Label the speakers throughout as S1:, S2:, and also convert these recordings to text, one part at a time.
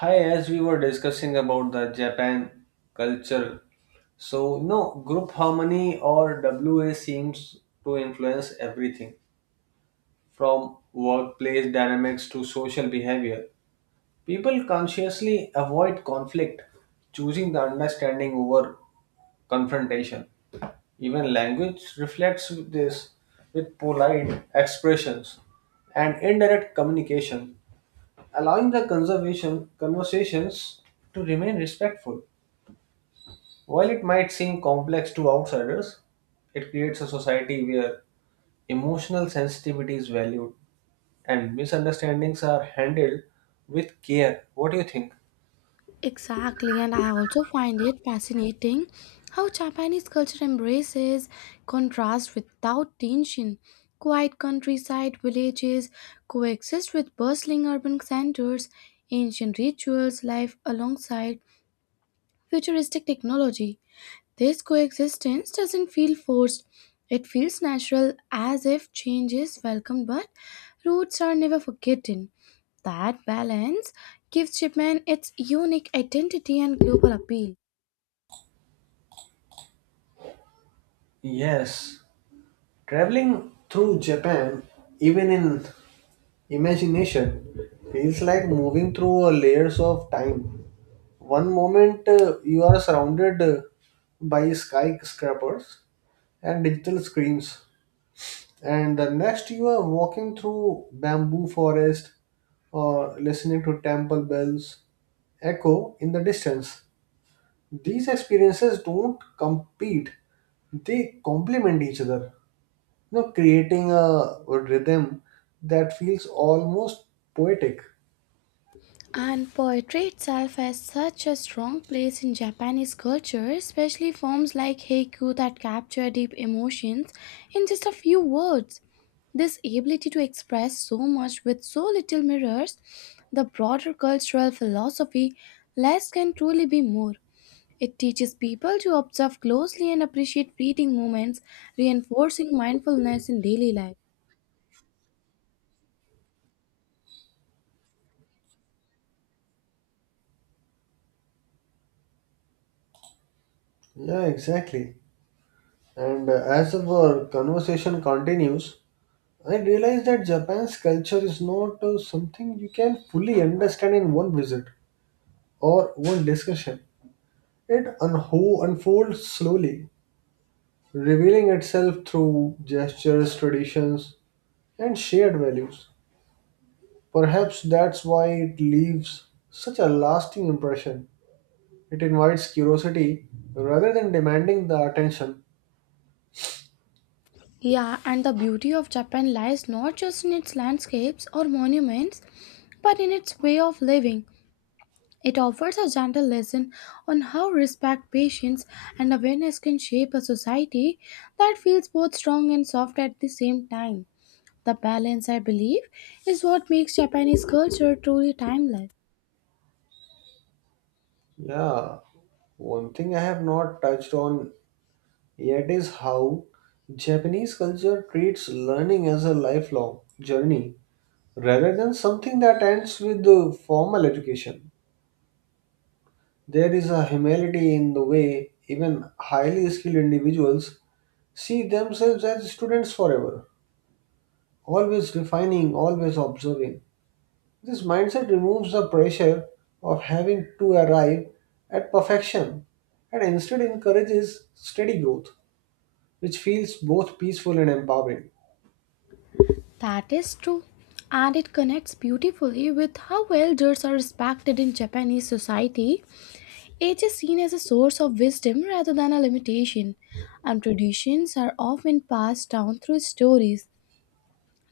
S1: Hi, as we were discussing about the Japan culture, group harmony or WA seems to influence everything from workplace dynamics to social behavior. People consciously avoid conflict, choosing the understanding over confrontation. Even language reflects this with polite expressions and indirect communication allowing the conservation conversations to remain respectful. While it might seem complex to outsiders, it creates a society where emotional sensitivity is valued and misunderstandings are handled with care. What do you think?
S2: Exactly, and I also find it fascinating how Japanese culture embraces contrast without tension. Quiet countryside villages coexist with bustling urban centers, ancient rituals live alongside futuristic technology. This coexistence doesn't feel forced. It feels natural as if change is welcome, but roots are never forgotten. That balance gives Japan its unique identity and global appeal.
S1: Yes, traveling through Japan, even in imagination feels like moving through a layers of time. One moment you are surrounded by skyscrapers and digital screens, and the next you are walking through bamboo forest or listening to temple bells echo in the distance. These experiences don't compete; they complement each other. Creating a rhythm that feels almost poetic.
S2: And poetry itself has such a strong place in Japanese culture, especially forms like haiku that capture deep emotions in just a few words. This ability to express so much with so little mirrors the broader cultural philosophy less can truly be more. It teaches people to observe closely and appreciate fleeting moments, reinforcing mindfulness in daily life.
S1: Yeah, exactly. And as our conversation continues, I realize that Japan's culture is not something you can fully understand in one visit or one discussion. It unho unfolds slowly, revealing itself through gestures, traditions, and shared values. Perhaps that's why it leaves such a lasting impression. It invites curiosity rather than demanding the attention.
S2: Yeah, and the beauty of Japan lies not just in its landscapes or monuments, but in its way of living. It offers a gentle lesson on how respect, patience, and awareness can shape a society that feels both strong and soft at the same time. The balance, I believe, is what makes Japanese culture truly timeless.
S1: Yeah, one thing I have not touched on yet is how Japanese culture treats learning as a lifelong journey rather than something that ends with the formal education. There is a humility in the way even highly skilled individuals see themselves as students forever, always refining, always observing. This mindset removes the pressure of having to arrive at perfection and instead encourages steady growth, which feels both peaceful and empowering.
S2: That is true, and it connects beautifully with how elders are respected in Japanese society. Age is seen as a source of wisdom rather than a limitation, and traditions are often passed down through stories,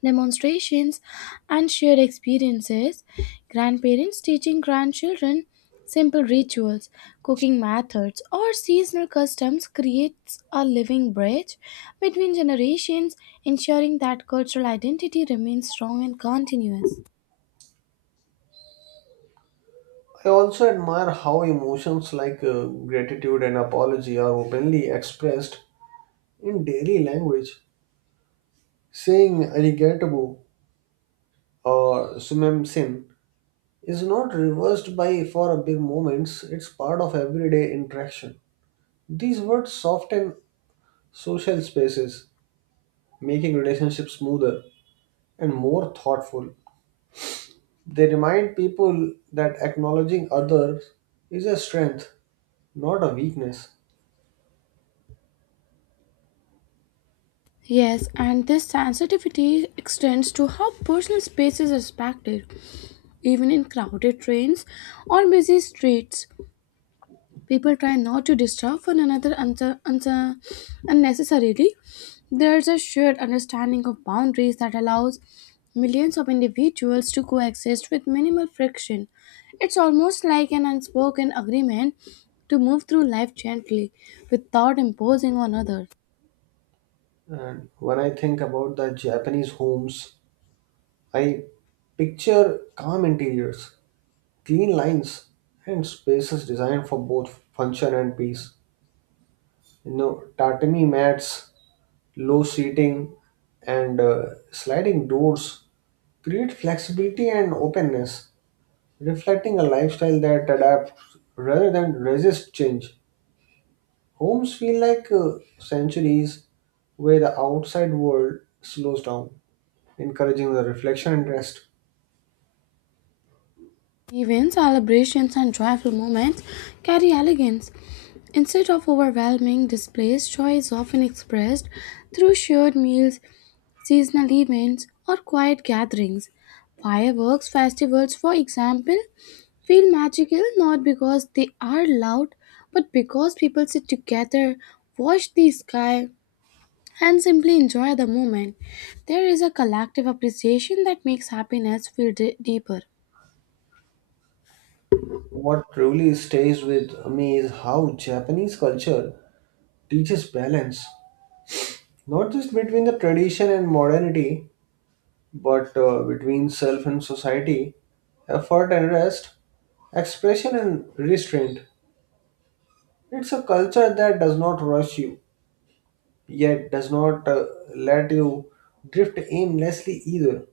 S2: demonstrations, and shared experiences, grandparents teaching grandchildren simple rituals, cooking methods, or seasonal customs creates a living bridge between generations, ensuring that cultural identity remains strong and continuous.
S1: I also admire how emotions like gratitude and apology are openly expressed in daily language. Saying arigatou or sumemsin is not reversed by for a big moments, it's part of everyday interaction. These words soften social spaces making relationships smoother and more thoughtful. They remind people that acknowledging others is a strength, not a weakness.
S2: Yes, and this sensitivity extends to how personal space is respected, even in crowded trains or busy streets. People try not to disturb one another unnecessarily. There's a shared understanding of boundaries that allows millions of individuals to coexist with minimal friction. It's almost like an unspoken agreement to move through life gently without imposing on others.
S1: And when I think about the Japanese homes, I picture calm interiors, clean lines, and spaces designed for both function and peace. You know, tatami mats, low seating, and sliding doors create flexibility and openness reflecting a lifestyle that adapts rather than resists change. Homes feel like sanctuaries where the outside world slows down, encouraging the reflection and rest.
S2: Even celebrations and joyful moments carry elegance. Instead of overwhelming displays, joy is often expressed through shared meals, seasonal events, or quiet gatherings. Fireworks festivals, for example, feel magical not because they are loud, but because people sit together, watch the sky, and simply enjoy the moment. There is a collective appreciation that makes happiness feel deeper.
S1: What truly stays with me is how Japanese culture teaches balance, not just between the tradition and modernity, but between self and society, effort and rest, expression and restraint. It's a culture that does not rush you yet does not let you drift aimlessly either.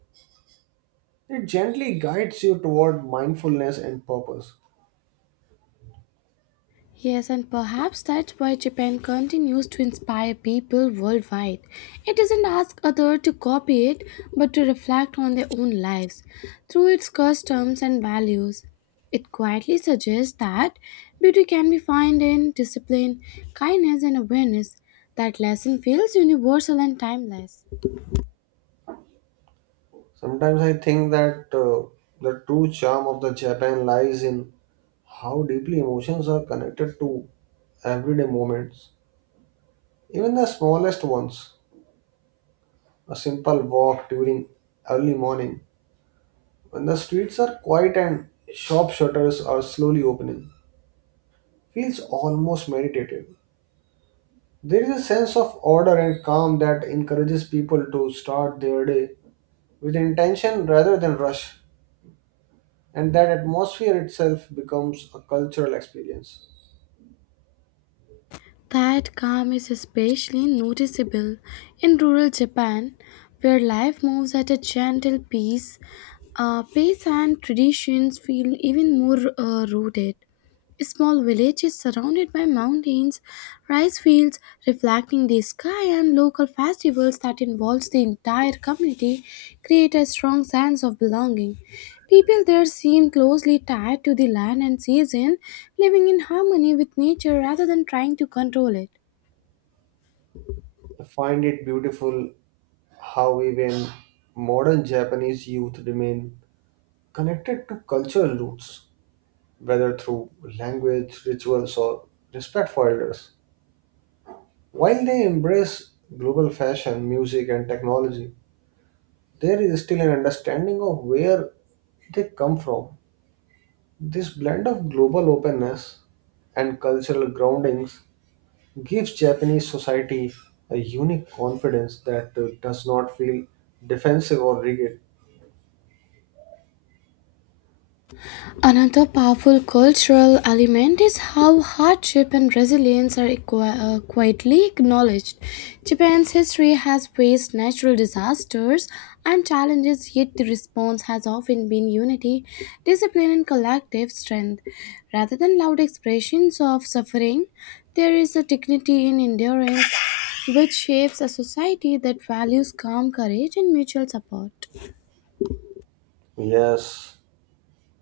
S1: It gently guides you toward mindfulness and purpose.
S2: Yes, and perhaps that's why Japan continues to inspire people worldwide. It doesn't ask others to copy it, but to reflect on their own lives through its customs and values. It quietly suggests that beauty can be found in discipline, kindness, and awareness. That lesson feels universal and timeless.
S1: Sometimes I think that the true charm of the Japan lies in how deeply emotions are connected to everyday moments, even the smallest ones. A simple walk during early morning, when the streets are quiet and shop shutters are slowly opening, feels almost meditative. There is a sense of order and calm that encourages people to start their day with intention rather than rush, and that atmosphere itself becomes a cultural experience.
S2: That calm is especially noticeable in rural Japan, where life moves at a gentle pace. Pace and traditions feel even more rooted. A small village is surrounded by mountains, rice fields reflecting the sky, and local festivals that involves the entire community create a strong sense of belonging. People there seem closely tied to the land and season, living in harmony with nature rather than trying to control it.
S1: I find it beautiful how even modern Japanese youth remain connected to cultural roots, whether through language, rituals, or respect for elders. While they embrace global fashion, music, and technology, there is still an understanding of where they come from. This blend of global openness and cultural groundings gives Japanese society a unique confidence that does not feel defensive or rigid.
S2: Another powerful cultural element is how hardship and resilience are quietly acknowledged. Japan's history has faced natural disasters and challenges, yet the response has often been unity, discipline, and collective strength. Rather than loud expressions of suffering, there is a dignity in endurance which shapes a society that values calm courage and mutual support.
S1: Yes,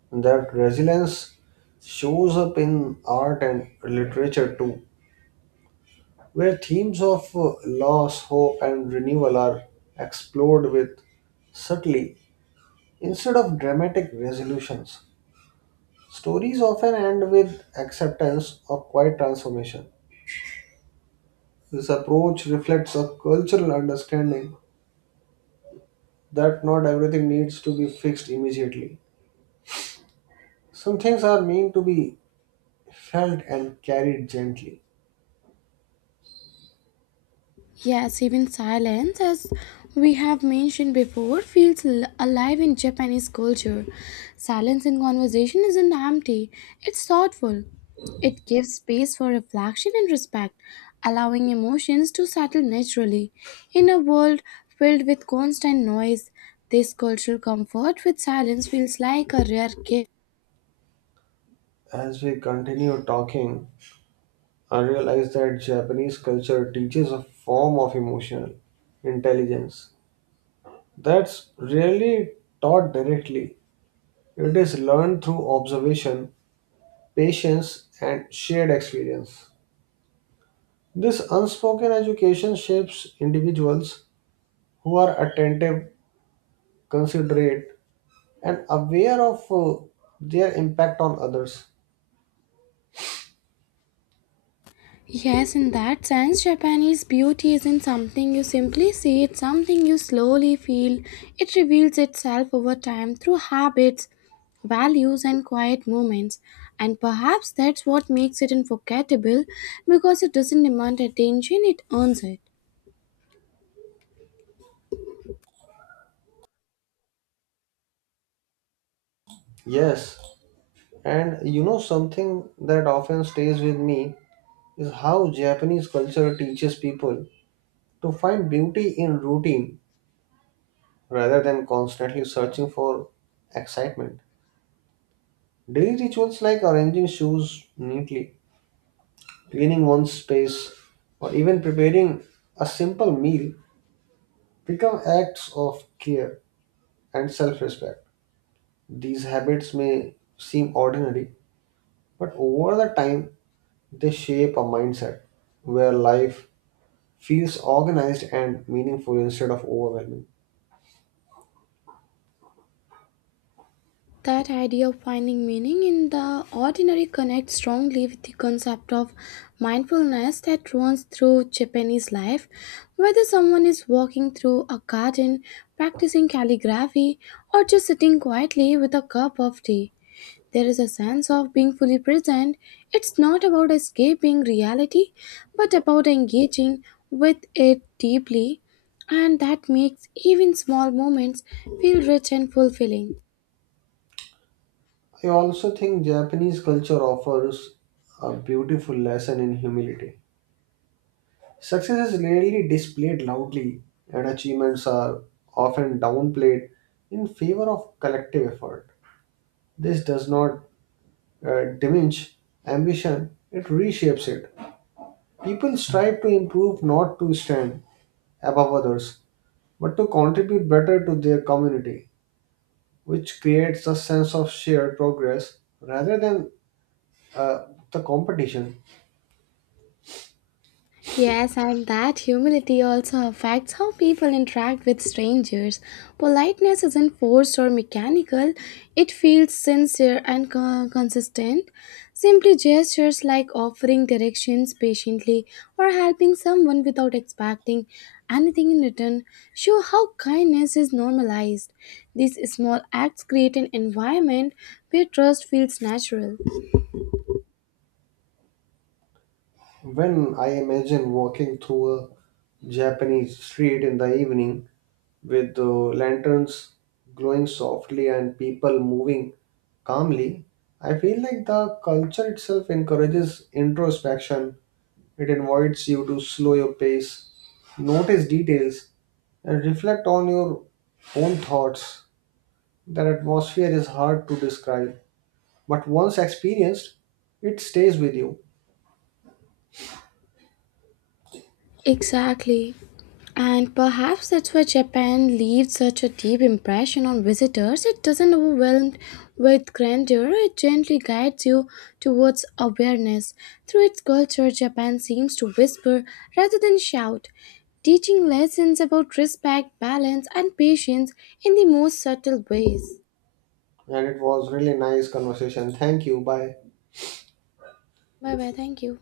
S1: that resilience shows up in art and literature too, where themes of loss, hope, and renewal are explored with subtly instead of dramatic resolutions. Stories often end with acceptance or quiet transformation. This approach reflects a cultural understanding that not everything needs to be fixed immediately. Some things are meant to be felt and carried gently.
S2: Yes, even silence, as we have mentioned before, feels alive in Japanese culture. Silence in conversation isn't empty, it's thoughtful. It gives space for reflection and respect, allowing emotions to settle naturally. In a world filled with constant noise, this cultural comfort with silence feels like a rare gift.
S1: As we continue talking, I realize that Japanese culture teaches a form of emotional intelligence that's rarely taught directly. It is learned through observation, patience, and shared experience. This unspoken education shapes individuals who are attentive considerate, and aware of their impact on others.
S2: Yes, in that sense, Japanese beauty isn't something you simply see, it's something you slowly feel. It reveals itself over time through habits, values, and quiet moments. And perhaps that's what makes it unforgettable because it doesn't demand attention, it earns it.
S1: Yes, and you know something that often stays with me is how Japanese culture teaches people to find beauty in routine rather than constantly searching for excitement. Daily rituals like arranging shoes neatly, cleaning one's space, or even preparing a simple meal become acts of care and self respect. These habits may seem ordinary, but over the time they shape a mindset where life feels organized and meaningful instead of overwhelming.
S2: That idea of finding meaning in the ordinary connects strongly with the concept of mindfulness that runs through Japanese life. Whether someone is walking through a garden, practicing calligraphy, or just sitting quietly with a cup of tea, there is a sense of being fully present. It's not about escaping reality, but about engaging with it deeply, and that makes even small moments feel rich and fulfilling.
S1: I also think Japanese culture offers a beautiful lesson in humility. Success is rarely displayed loudly, and achievements are often downplayed in favor of collective effort. This does not diminish ambition, it reshapes it. People strive to improve not to stand above others, but to contribute better to their community, which creates a sense of shared progress rather than uh, the competition.
S2: Yes, and that humility also affects how people interact with strangers. Politeness isn't forced or mechanical, it feels sincere and consistent. Simply gestures like offering directions patiently or helping someone without expecting anything in return show how kindness is normalized. These small acts create an environment where trust feels natural.
S1: When I imagine walking through a Japanese street in the evening with the lanterns glowing softly and people moving calmly, I feel like the culture itself encourages introspection. It invites you to slow your pace, notice details, and reflect on your own thoughts. That atmosphere is hard to describe, but once experienced, it stays with you.
S2: Exactly. And perhaps that's why Japan leaves such a deep impression on visitors. It doesn't overwhelm with grandeur, it gently guides you towards awareness. Through its culture, Japan seems to whisper rather than shout, teaching lessons about respect, balance, and patience in the most subtle ways.
S1: And it was really nice conversation. Thank you. Bye.
S2: Bye bye, thank you.